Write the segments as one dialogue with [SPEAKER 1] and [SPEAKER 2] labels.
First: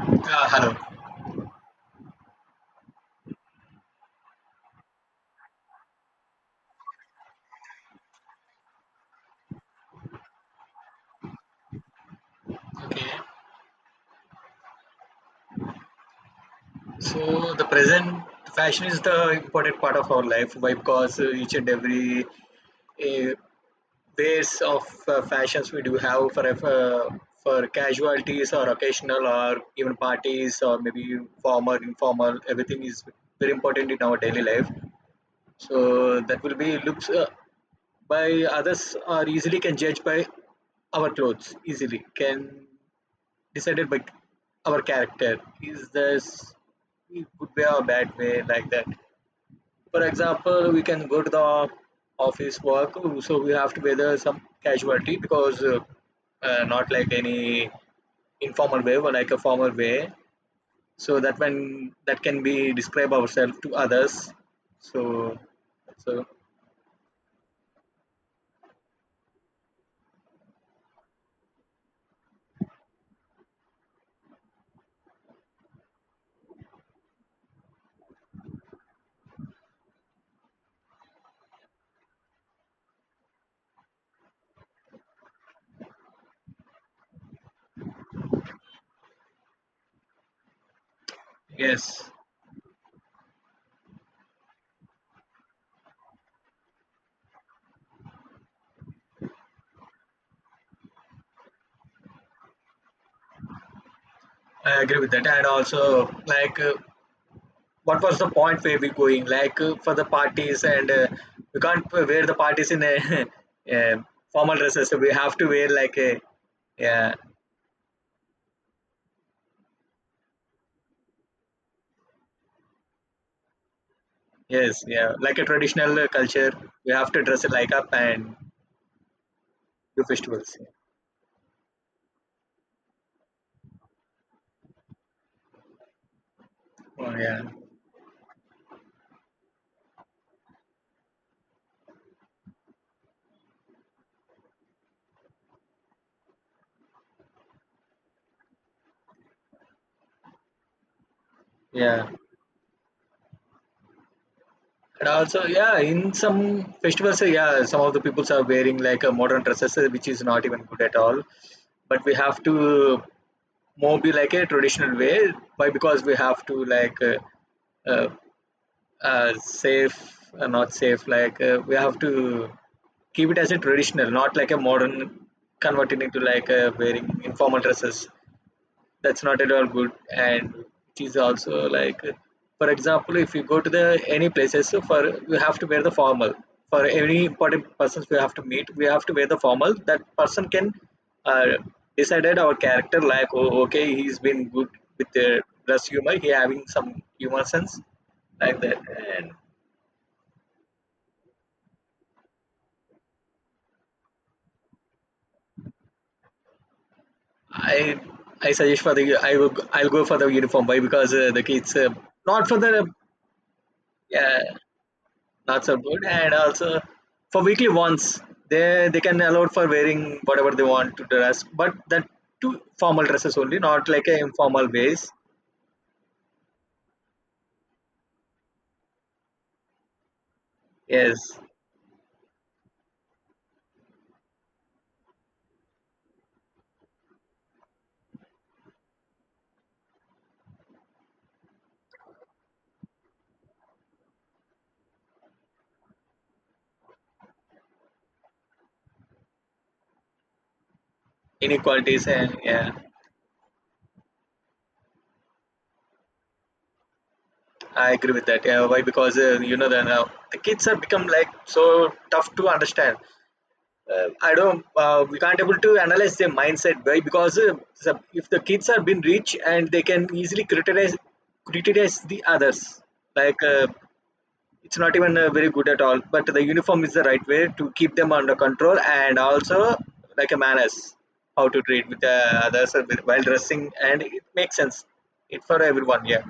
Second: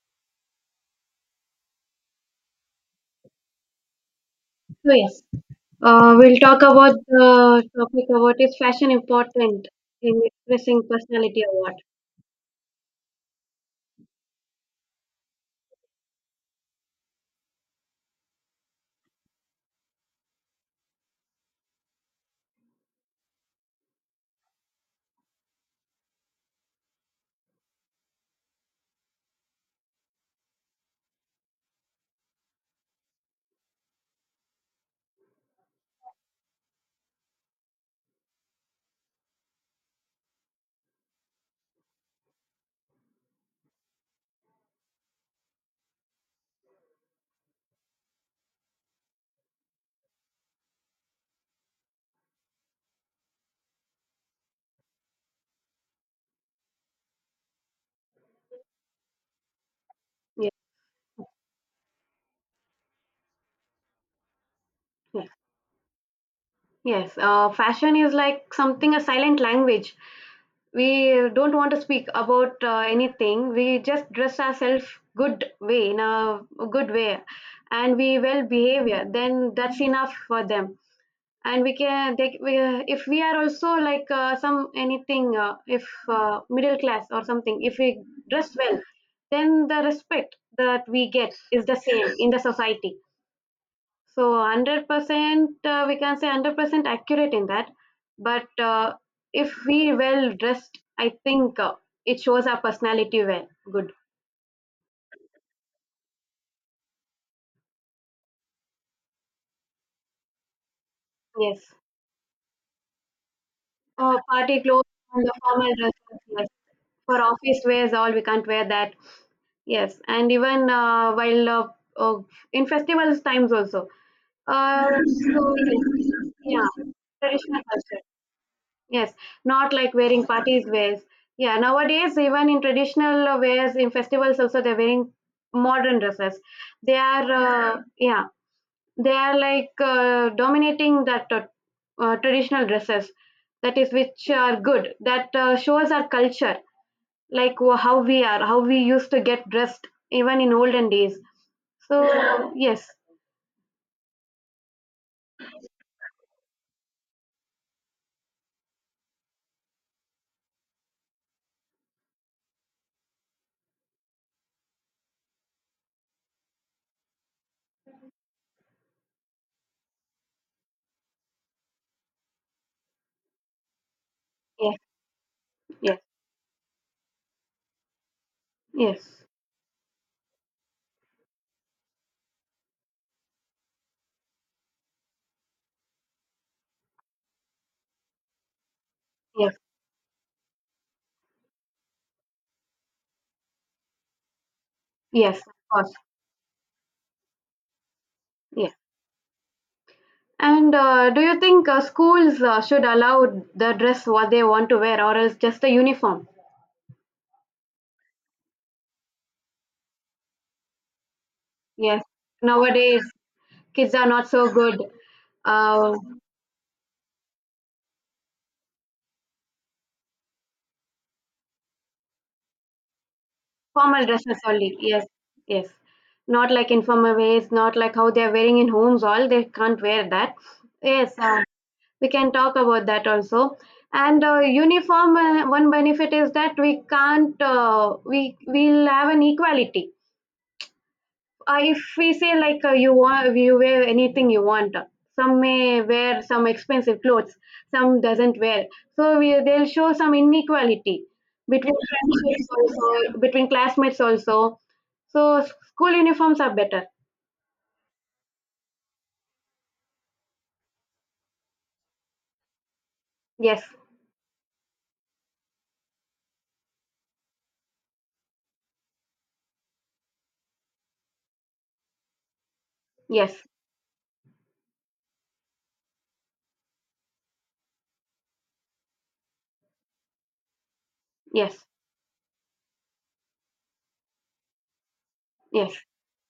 [SPEAKER 1] Hello.
[SPEAKER 2] So yes, we'll talk about the topic about is fashion important in expressing personality or what?
[SPEAKER 1] Okay. So the present fashion is the important part of our life. Why? Because each and every uh, ways of fashions we do have for for casualties or occasional or even parties or maybe formal, informal, everything is very important in our daily life. So that will be looks by others are easily can judge by our clothes, easily can decided by our character. Is this good way or bad way like that? For example, we can go to the office work, so we have to weather some casualty because not like any informal way, but like a formal way.
[SPEAKER 2] Yeah.
[SPEAKER 1] So that when that can be describe ourselves to others.
[SPEAKER 2] Yes,
[SPEAKER 1] So so
[SPEAKER 2] yes. Fashion is like something a silent language. We don't want to speak about anything. We just dress ourselves good way in a good way, and we well behavior. Then that's enough for them. And we can they, we, if we are also like some anything if middle class or something, if we dress well, then the respect that we get is the same
[SPEAKER 1] yes,
[SPEAKER 2] in the society. So 100%, we can say 100% accurate in that. But if we well dressed, I think it shows our personality well good.
[SPEAKER 1] I agree with that, and also like. What was the point where we're going like for the parties and we
[SPEAKER 2] Yes.
[SPEAKER 1] can't wear the parties in a, uh
[SPEAKER 2] Uh,
[SPEAKER 1] formal
[SPEAKER 2] party clothes
[SPEAKER 1] dresses, so we
[SPEAKER 2] and the
[SPEAKER 1] have to wear
[SPEAKER 2] formal
[SPEAKER 1] like
[SPEAKER 2] dresses,
[SPEAKER 1] a,
[SPEAKER 2] yes,
[SPEAKER 1] yeah,
[SPEAKER 2] for office wears all we can't wear that. Yes, and even while uh, in festivals times also.
[SPEAKER 1] yes,
[SPEAKER 2] Uh,
[SPEAKER 1] yeah, like a
[SPEAKER 2] so
[SPEAKER 1] traditional
[SPEAKER 2] yes,
[SPEAKER 1] culture,
[SPEAKER 2] yeah,
[SPEAKER 1] we have to dress it
[SPEAKER 2] traditional
[SPEAKER 1] like up
[SPEAKER 2] culture.
[SPEAKER 1] and
[SPEAKER 2] Yes, not like
[SPEAKER 1] do
[SPEAKER 2] wearing
[SPEAKER 1] festivals.
[SPEAKER 2] parties wears. Yeah, nowadays even in traditional wears in festivals also they're wearing modern dresses. They
[SPEAKER 1] Oh,
[SPEAKER 2] are
[SPEAKER 1] yeah,
[SPEAKER 2] yeah, they are like dominating that traditional dresses. That is which are good. That shows our culture, like how we are, how we used to get dressed even in olden days. So
[SPEAKER 1] yeah,
[SPEAKER 2] yes,
[SPEAKER 1] and also yeah in some festivals, yeah, some of the peoples are wearing like a modern dresses, which is not even good at all, but we have to more be like a traditional way, why, because we have to like uh, safe, not safe, like we have to keep it as a traditional, not like a
[SPEAKER 2] yes,
[SPEAKER 1] modern
[SPEAKER 2] yes,
[SPEAKER 1] converting into like wearing informal dresses. That's
[SPEAKER 2] yes,
[SPEAKER 1] not at all good, and it is also like, for example, if you go to the any places, so for you have to wear the formal, for any important persons we have to meet we have to wear the
[SPEAKER 2] yes,
[SPEAKER 1] formal, that person can uh, decided our character like, oh, okay, he's been good with the
[SPEAKER 2] yes, of
[SPEAKER 1] dress
[SPEAKER 2] course,
[SPEAKER 1] humor, he having some humor sense, like
[SPEAKER 2] yes.
[SPEAKER 1] that. And
[SPEAKER 2] And do you think schools should allow the dress what they want to wear, or else just a uniform?
[SPEAKER 1] I I suggest for the, I'll go for the uniform, why, because the kids,
[SPEAKER 2] Yes,
[SPEAKER 1] not for the,
[SPEAKER 2] nowadays kids are not
[SPEAKER 1] yeah,
[SPEAKER 2] so good.
[SPEAKER 1] not so
[SPEAKER 2] Uh,
[SPEAKER 1] good, and also for weekly ones they can allow for wearing whatever they want to dress, but that two formal dresses only, not
[SPEAKER 2] formal
[SPEAKER 1] like a
[SPEAKER 2] dresses
[SPEAKER 1] informal
[SPEAKER 2] only,
[SPEAKER 1] ways.
[SPEAKER 2] yes, yes, not like informal ways, not like how they are wearing in homes all they can't wear that. Yes.
[SPEAKER 1] Yes,
[SPEAKER 2] Uh, we can talk about that also. And uniform, one benefit is that we can't, we will have an equality. If we say like, you want you wear anything you want, some may wear some expensive clothes, some doesn't wear, so we, they'll show some inequality between
[SPEAKER 1] inequalities and
[SPEAKER 2] friendships
[SPEAKER 1] yeah,
[SPEAKER 2] also, between classmates also. So school uniforms are better.
[SPEAKER 1] I agree with that. Yeah, why, because the now the kids have become like so tough to understand.
[SPEAKER 2] Yes,
[SPEAKER 1] I don't. We can't able to analyze their mindset, why, because if the kids are being rich and they can easily criticize the others.
[SPEAKER 2] yes,
[SPEAKER 1] Like, it's not even very good at all. But the uniform is the right way to keep them under control, and also like a manners, how to
[SPEAKER 2] yes,
[SPEAKER 1] treat with the others and while dressing, and it makes sense. It for
[SPEAKER 2] yes.
[SPEAKER 1] everyone. Yeah.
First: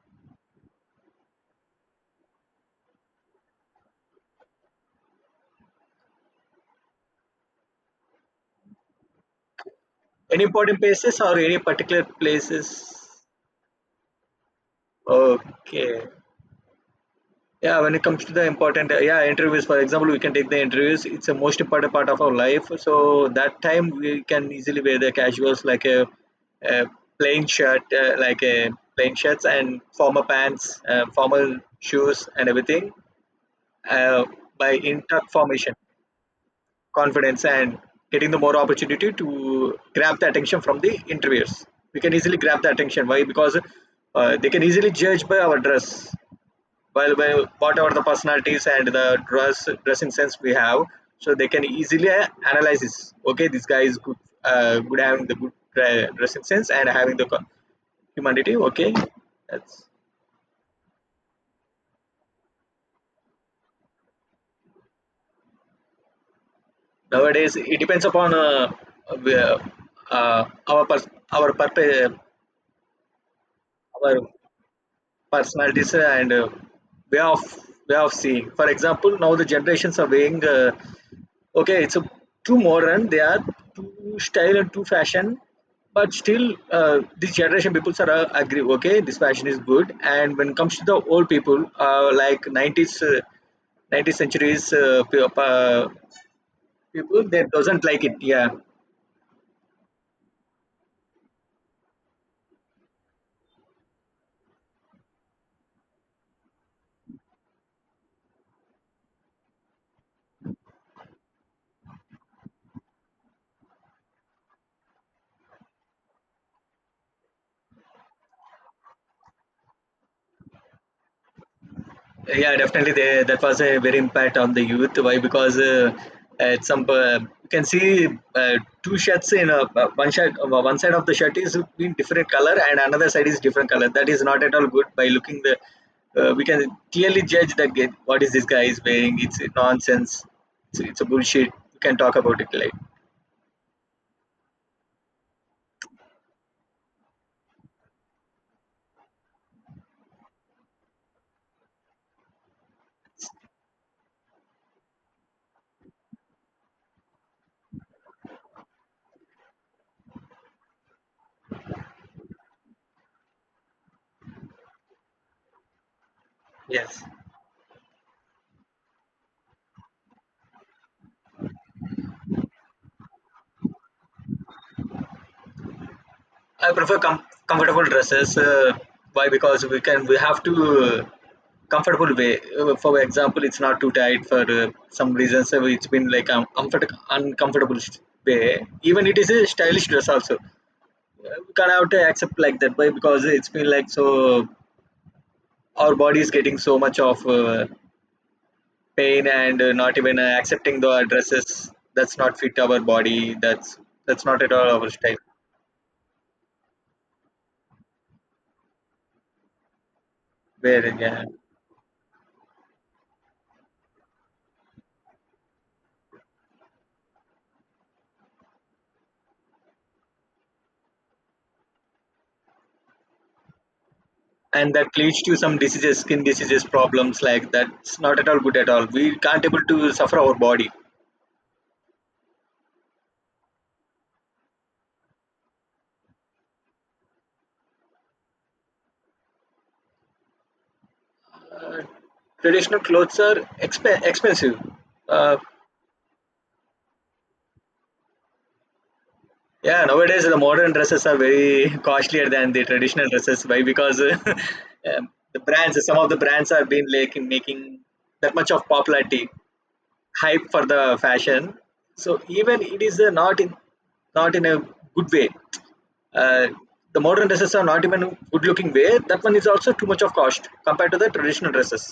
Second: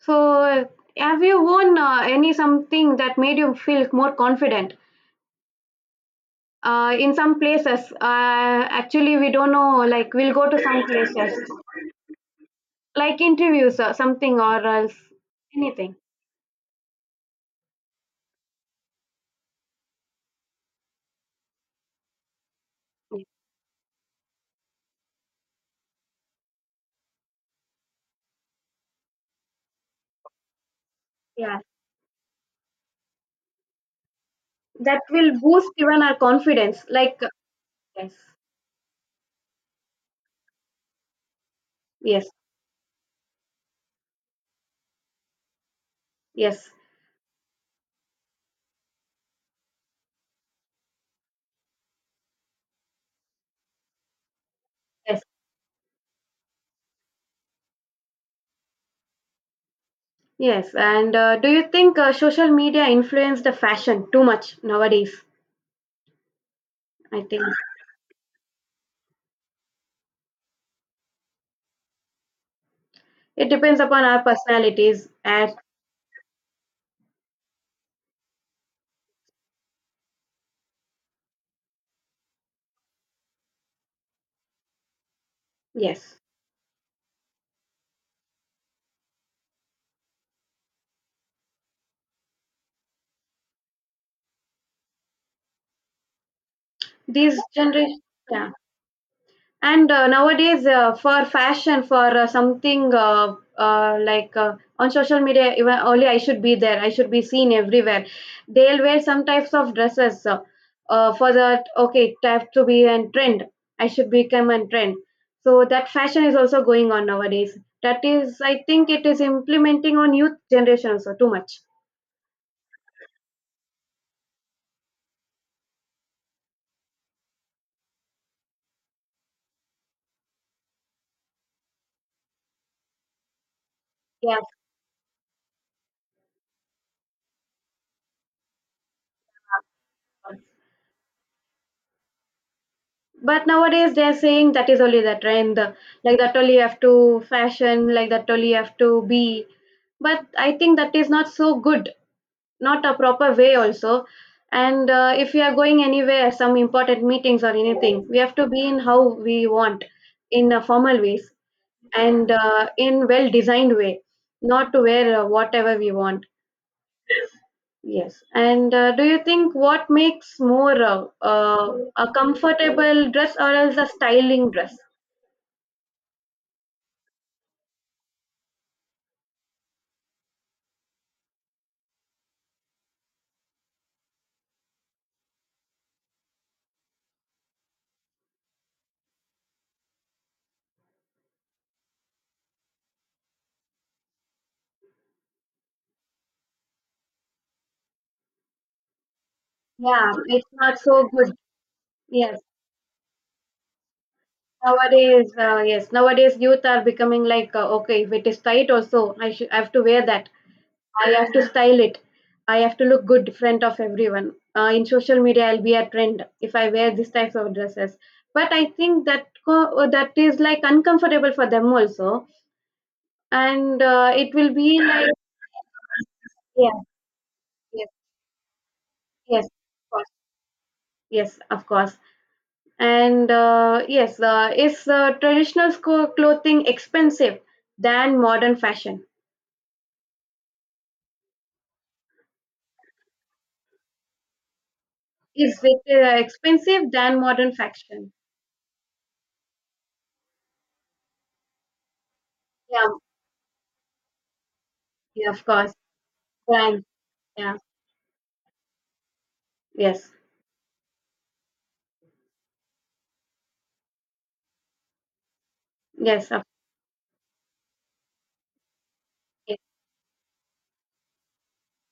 [SPEAKER 2] So, have you worn any something that made you feel more confident? In some places, actually, we don't know. Like, we'll
[SPEAKER 1] Any
[SPEAKER 2] go to
[SPEAKER 1] important
[SPEAKER 2] some
[SPEAKER 1] places
[SPEAKER 2] places,
[SPEAKER 1] or any particular
[SPEAKER 2] like
[SPEAKER 1] places?
[SPEAKER 2] interviews or something, or else anything.
[SPEAKER 1] Okay. Yeah, when it comes to the important, yeah, interviews, for example, we can take the interviews. It's the most important part of our life. So that time we can easily wear the casuals like a plain shirt, like a plain shirts and formal pants, formal
[SPEAKER 2] Yeah,
[SPEAKER 1] shoes and everything, uh, by
[SPEAKER 2] that
[SPEAKER 1] in tuck
[SPEAKER 2] will boost
[SPEAKER 1] formation,
[SPEAKER 2] even our confidence. Like,
[SPEAKER 1] confidence and
[SPEAKER 2] yes,
[SPEAKER 1] getting the more opportunity to grab the attention from the interviewers. We can
[SPEAKER 2] yes,
[SPEAKER 1] easily grab the attention. Why? Because they can easily judge by our dress,
[SPEAKER 2] yes,
[SPEAKER 1] well whatever the personalities and the dressing sense we have, so they can easily analyze this, okay, this guy is good, good,
[SPEAKER 2] yes,
[SPEAKER 1] having the good dressing sense and having the humanity, okay, that's
[SPEAKER 2] yes. And do you think social media influenced the fashion too much nowadays? I think
[SPEAKER 1] nowadays. It depends upon uh, our purpose,
[SPEAKER 2] it depends upon
[SPEAKER 1] our
[SPEAKER 2] our personalities. As
[SPEAKER 1] personalities and way of way of seeing. For example, now the generations are weighing, okay, it's a too modern, they are too style and too fashion, but
[SPEAKER 2] yes,
[SPEAKER 1] still this generation people are agree, okay, this fashion is good, and when it comes to the old people, like 90s, 90th centuries, people,
[SPEAKER 2] these
[SPEAKER 1] they doesn't
[SPEAKER 2] generation,
[SPEAKER 1] like it, yeah.
[SPEAKER 2] yeah. And nowadays, for fashion, for something like on social media, even only I should be there. I should be seen everywhere. They'll wear some types of dresses for that. Okay, it have to be a trend. I should become a trend. So that fashion is also going on nowadays. That is, I think, it is implementing on youth generation also too much.
[SPEAKER 1] Yeah, definitely. They, that was a very impact on the youth. Why? Because at some, you can see uh, two shirts in a, one shirt. One side of the shirt is in different color, and another side is different color. That is
[SPEAKER 2] Yes.
[SPEAKER 1] not at all good. By looking the, we can clearly judge that, what is this guy is wearing. It's nonsense. It's a bullshit. We can talk about it later.
[SPEAKER 2] But nowadays they're saying that is only the trend, like that only you have to fashion, like that only you have to be. But I think that is not so good, not a proper way also. And if we are going anywhere, some important meetings or anything, we have to be in how we want, in a formal ways and in well designed way, not to wear whatever we want.
[SPEAKER 1] Yes.
[SPEAKER 2] Yes. And do you think what makes more a comfortable dress or else a styling dress?
[SPEAKER 1] I prefer comfortable dresses. Why? Because we have to uh, comfortable way. For example, it's not too tight. For some reasons, it's been like comfort uncomfortable way. Even it is a stylish dress also. We can't have to accept like that way, because it's been like so. Our body is getting so much of pain, and not
[SPEAKER 2] Yeah,
[SPEAKER 1] even
[SPEAKER 2] it's not
[SPEAKER 1] accepting the
[SPEAKER 2] so good.
[SPEAKER 1] dresses. That's
[SPEAKER 2] Yes,
[SPEAKER 1] not fit our body. That's not at all our style.
[SPEAKER 2] yes, nowadays youth are becoming like, okay, if it is tight also, I have to wear that.
[SPEAKER 1] Where,
[SPEAKER 2] I
[SPEAKER 1] yeah.
[SPEAKER 2] have to style it. I have to look good in front of everyone. In social media, I'll be a trend if I wear these types of dresses. But I think that that is like uncomfortable for them also, and it will
[SPEAKER 1] And
[SPEAKER 2] be
[SPEAKER 1] that
[SPEAKER 2] like,
[SPEAKER 1] leads to some diseases, skin diseases
[SPEAKER 2] yeah,
[SPEAKER 1] problems, like
[SPEAKER 2] yes,
[SPEAKER 1] that's not at all good at all, we
[SPEAKER 2] yes,
[SPEAKER 1] can't able
[SPEAKER 2] of
[SPEAKER 1] to
[SPEAKER 2] course,
[SPEAKER 1] suffer our body.
[SPEAKER 2] yes, of course. And yes, is traditional clothing expensive than modern fashion?
[SPEAKER 1] Traditional clothes are expensive, uh,
[SPEAKER 2] Is it expensive than modern fashion?
[SPEAKER 1] yeah, nowadays the modern dresses are very costlier than the
[SPEAKER 2] Yeah,
[SPEAKER 1] traditional dresses, why, because
[SPEAKER 2] yeah,
[SPEAKER 1] the
[SPEAKER 2] of course.
[SPEAKER 1] brands some of the brands have
[SPEAKER 2] Brands,
[SPEAKER 1] been like
[SPEAKER 2] yeah,
[SPEAKER 1] making that much of popularity,
[SPEAKER 2] yes,
[SPEAKER 1] hype for the fashion, so even it is not in a good way.
[SPEAKER 2] yes, of,
[SPEAKER 1] Uh, the modern dresses are not even good looking wear. That one is
[SPEAKER 2] yes,
[SPEAKER 1] also too much of cost compared to the traditional dresses.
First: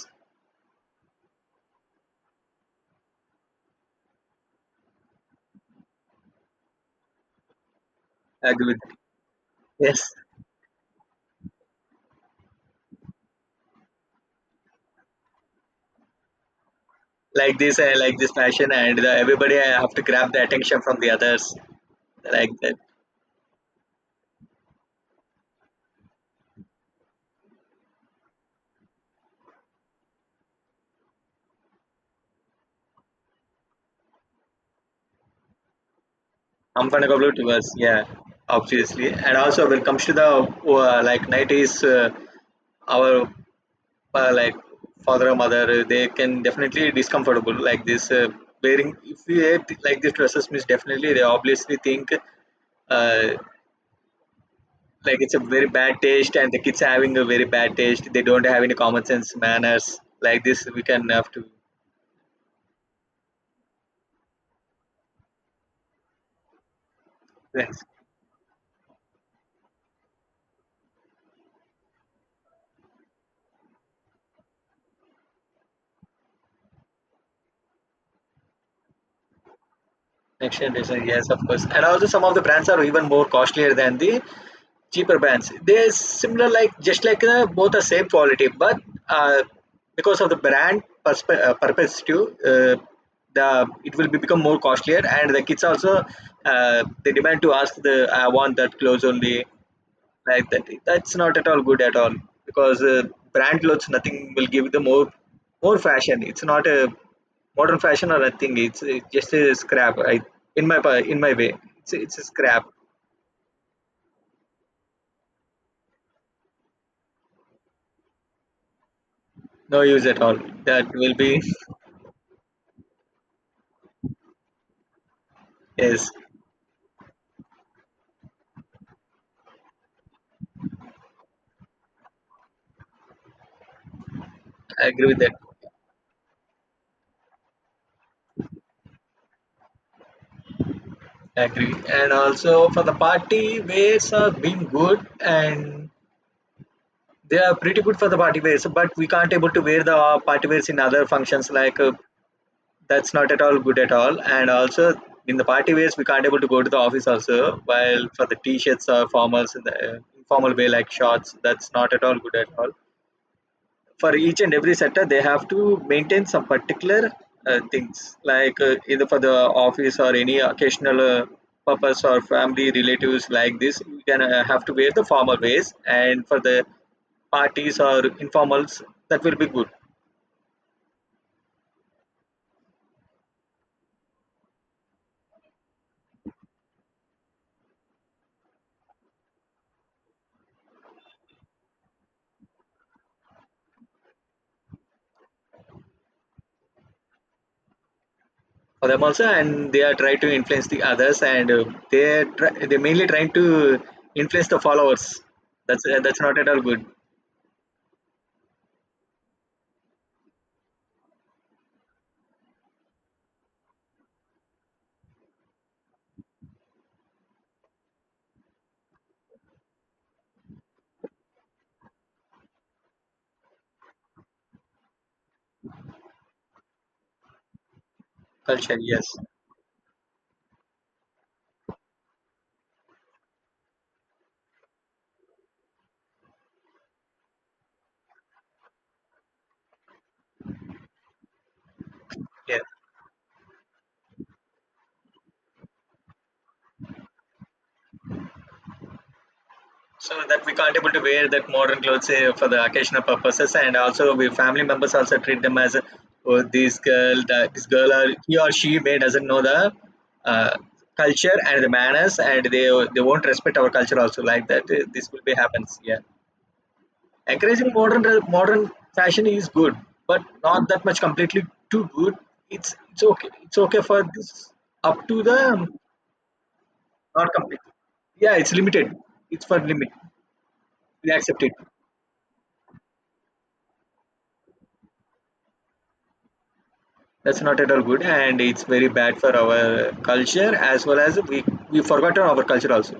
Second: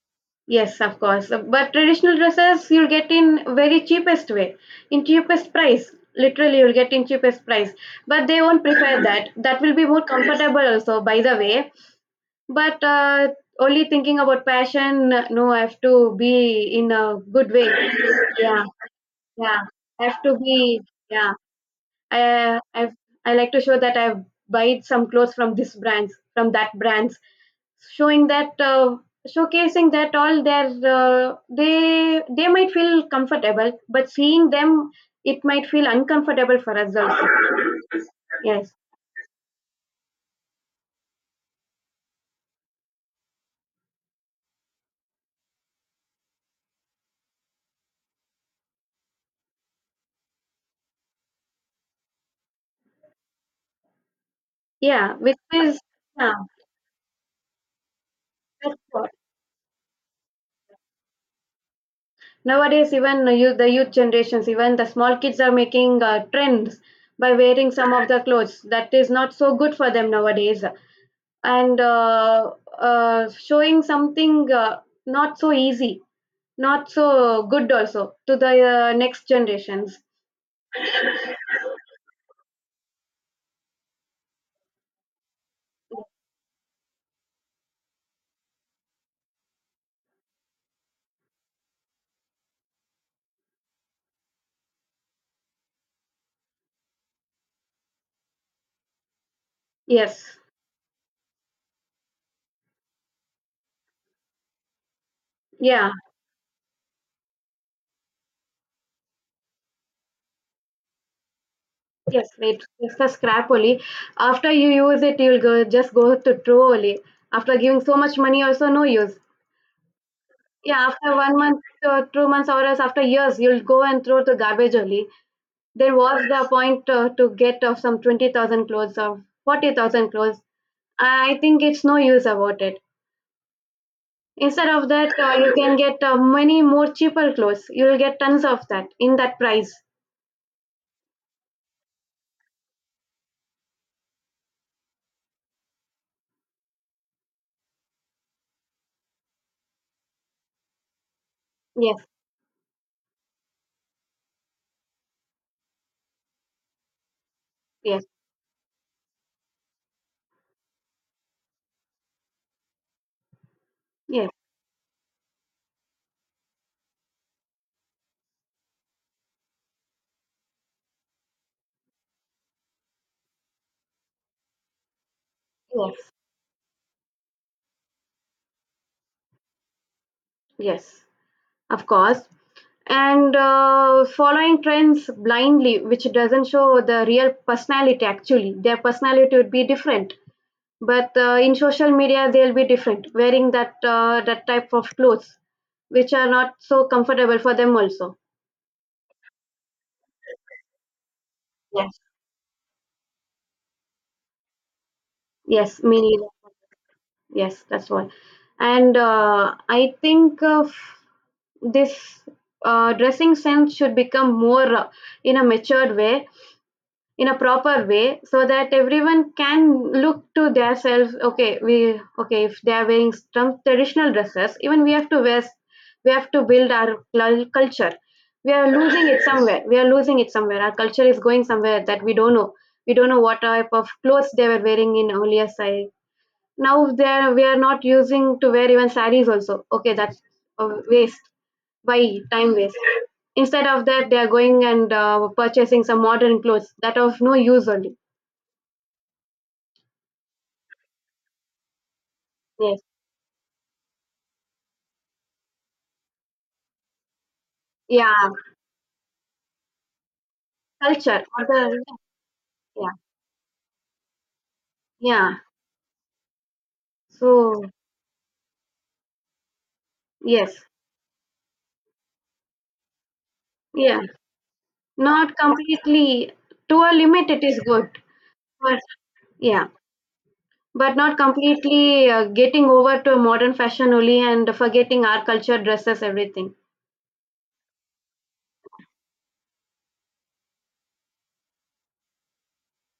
[SPEAKER 2] yes, of course. But traditional dresses you'll get in very cheapest way, in cheapest price. Literally, you'll get in cheapest price. But they
[SPEAKER 1] I
[SPEAKER 2] won't
[SPEAKER 1] agree with you.
[SPEAKER 2] prefer that. That will be more
[SPEAKER 1] Yes,
[SPEAKER 2] comfortable also, by the way. But only thinking about passion, no, I have to be in a good
[SPEAKER 1] like
[SPEAKER 2] way.
[SPEAKER 1] this, I like this
[SPEAKER 2] Yeah,
[SPEAKER 1] fashion, and the, everybody
[SPEAKER 2] yeah.
[SPEAKER 1] I have to
[SPEAKER 2] I have
[SPEAKER 1] grab
[SPEAKER 2] to
[SPEAKER 1] the attention
[SPEAKER 2] be,
[SPEAKER 1] from the
[SPEAKER 2] yeah.
[SPEAKER 1] others. Like
[SPEAKER 2] I,
[SPEAKER 1] that,
[SPEAKER 2] I, I like to show that I've bought some clothes from this brands, from that brands, showing that, showcasing that all their, they might feel comfortable, but seeing them, it might feel uncomfortable for
[SPEAKER 1] I'm
[SPEAKER 2] us
[SPEAKER 1] gonna go
[SPEAKER 2] also.
[SPEAKER 1] blue towards, yeah,
[SPEAKER 2] Yes,
[SPEAKER 1] obviously. And also when it comes to the, like 90s, our like father or mother, they can definitely discomfortable like this. Wearing, if we wear like these dresses means definitely they obviously think, uh,
[SPEAKER 2] yeah,
[SPEAKER 1] like it's
[SPEAKER 2] which
[SPEAKER 1] a very
[SPEAKER 2] is,
[SPEAKER 1] bad
[SPEAKER 2] yeah,
[SPEAKER 1] taste, and the kids having a very bad taste. They don't have any common
[SPEAKER 2] that's
[SPEAKER 1] sense manners like this. We can have to
[SPEAKER 2] nowadays, even the youth, generations, even the small kids are making trends by wearing
[SPEAKER 1] next
[SPEAKER 2] some of the clothes that is not so good for them nowadays, and showing something not so easy, not so good also to the next generations.
[SPEAKER 1] next generation. Yes, of course. And also some of the brands are even more costlier than the cheaper brands. They're similar, like just like, both are same quality, but uh, because of the brand purpose too, the it will be become more costlier, and the kids also, they demand to ask, the I want that clothes only,
[SPEAKER 2] Yes,
[SPEAKER 1] like that. That's not at all good at all, because brand clothes, nothing will give the more
[SPEAKER 2] yeah,
[SPEAKER 1] fashion. It's not a modern fashion or nothing. It's just a scrap. I in my pa- In my way, it's a
[SPEAKER 2] yes. Wait,
[SPEAKER 1] scrap.
[SPEAKER 2] just a scrap only. After you use it, you'll go just go to throw only. After giving so much money, also no use.
[SPEAKER 1] No use at all.
[SPEAKER 2] Yeah,
[SPEAKER 1] That will
[SPEAKER 2] after one
[SPEAKER 1] be
[SPEAKER 2] month, two months, or else after years, you'll go and throw the garbage only. Then
[SPEAKER 1] yes.
[SPEAKER 2] what's the point to get of some 20,000 clothes or 40,000 clothes? I think it's no use about it. Instead of
[SPEAKER 1] I agree
[SPEAKER 2] that,
[SPEAKER 1] with that.
[SPEAKER 2] you can get many more cheaper clothes. You'll get tons of that in that price.
[SPEAKER 1] I agree. And also for the party wears are being good, and they are pretty good for the party wears, but we can't able to wear the party wears in other functions, like.
[SPEAKER 2] Yes,
[SPEAKER 1] That's not at all good at all, and also in the party ways we can't able to go to the office also,
[SPEAKER 2] yes,
[SPEAKER 1] while for the t-shirts or formals in the informal way like shorts, that's not at all good at all. For
[SPEAKER 2] yes,
[SPEAKER 1] each and every sector they have to maintain some particular things, like either for the office or any occasional purpose or family relatives, like this you can have to wear the formal ways,
[SPEAKER 2] yes,
[SPEAKER 1] and for the parties or informals, that will be good
[SPEAKER 2] yes, of course. And following trends blindly, which doesn't show the real personality actually, their personality would be different. But in social media they'll be different wearing that that type of clothes which are not so comfortable for them also.
[SPEAKER 1] for them also. And they are trying to influence the others, and
[SPEAKER 2] Yes.
[SPEAKER 1] they mainly trying to influence the followers,
[SPEAKER 2] Yes,
[SPEAKER 1] that's
[SPEAKER 2] me
[SPEAKER 1] uh, that's
[SPEAKER 2] neither.
[SPEAKER 1] not at all good.
[SPEAKER 2] Yes, that's one. And I think of this dressing sense should become more in a matured way, in a proper way, so that everyone can look to their themselves. Okay, we, okay, if they are wearing some traditional dresses, even we have to wear, we have to build our culture. We are
[SPEAKER 1] Culture, yes,
[SPEAKER 2] losing it somewhere, we are losing it somewhere. Our culture is going somewhere that we don't know. We don't know what type of clothes they were wearing in earlier side. Now they are, we are not using to wear even saris also. Okay, that's a waste. Why time
[SPEAKER 1] yeah,
[SPEAKER 2] waste? Instead of that they are going and purchasing some modern clothes that are of no use only.
[SPEAKER 1] so that we can't able to wear that modern clothes for the
[SPEAKER 2] Yes.
[SPEAKER 1] occasional purposes, and also we family members also treat them as, oh, this girl or
[SPEAKER 2] Yeah.
[SPEAKER 1] he or she may doesn't know the, uh,
[SPEAKER 2] Culture.
[SPEAKER 1] culture
[SPEAKER 2] Or
[SPEAKER 1] and the
[SPEAKER 2] the,
[SPEAKER 1] manners, and they
[SPEAKER 2] yeah.
[SPEAKER 1] they won't respect our culture also, like that, this will be
[SPEAKER 2] Yeah.
[SPEAKER 1] happens, yeah.
[SPEAKER 2] So,
[SPEAKER 1] Encouraging modern fashion is good, but
[SPEAKER 2] yes.
[SPEAKER 1] not that much completely too good. It's okay. It's okay
[SPEAKER 2] Yeah.
[SPEAKER 1] for this, up to
[SPEAKER 2] Not
[SPEAKER 1] the,
[SPEAKER 2] completely. To a limit,
[SPEAKER 1] not
[SPEAKER 2] it is
[SPEAKER 1] complete.
[SPEAKER 2] good.
[SPEAKER 1] Yeah, it's
[SPEAKER 2] But,
[SPEAKER 1] limited. It's for
[SPEAKER 2] yeah.
[SPEAKER 1] limit.
[SPEAKER 2] But
[SPEAKER 1] We
[SPEAKER 2] not
[SPEAKER 1] accept it.
[SPEAKER 2] completely getting over to modern fashion only and forgetting our culture, dresses, everything.
[SPEAKER 1] That's not at all good, and it's very bad for our culture, as well as we forgotten our culture also.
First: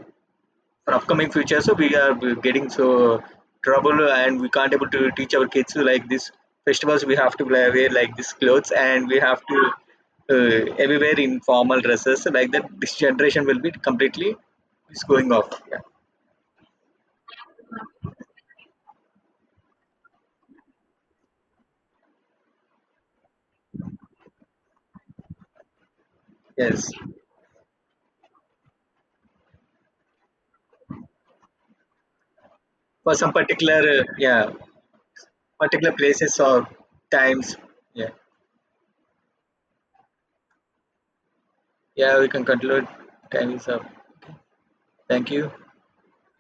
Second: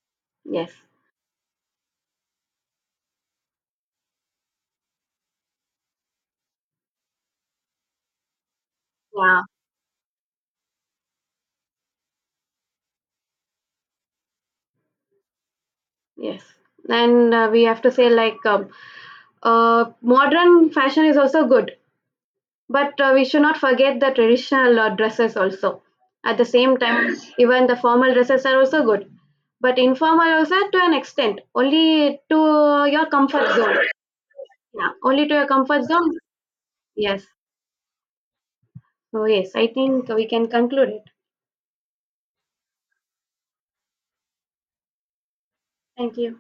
[SPEAKER 2] Yes.
[SPEAKER 1] For upcoming future, so we are getting so trouble, and we can't able to teach our kids, like this festivals we have to wear like this clothes, and we have
[SPEAKER 2] Yeah.
[SPEAKER 1] to everywhere in formal dresses, like that this generation will be completely is going off, yeah.
[SPEAKER 2] Yes. And we have to say, like, modern fashion is also good. But we should not forget the traditional dresses also. At the same
[SPEAKER 1] Yes,
[SPEAKER 2] time, even the formal dresses are also good, but informal also to an extent, only to your
[SPEAKER 1] for some
[SPEAKER 2] comfort zone.
[SPEAKER 1] particular, yeah,
[SPEAKER 2] Yeah, only to your comfort
[SPEAKER 1] particular
[SPEAKER 2] zone.
[SPEAKER 1] places or
[SPEAKER 2] Yes.
[SPEAKER 1] times, yeah,
[SPEAKER 2] So yes, I think we can conclude it.
[SPEAKER 1] yeah, we can conclude, time is up. Okay. Thank you.
[SPEAKER 2] Thank you.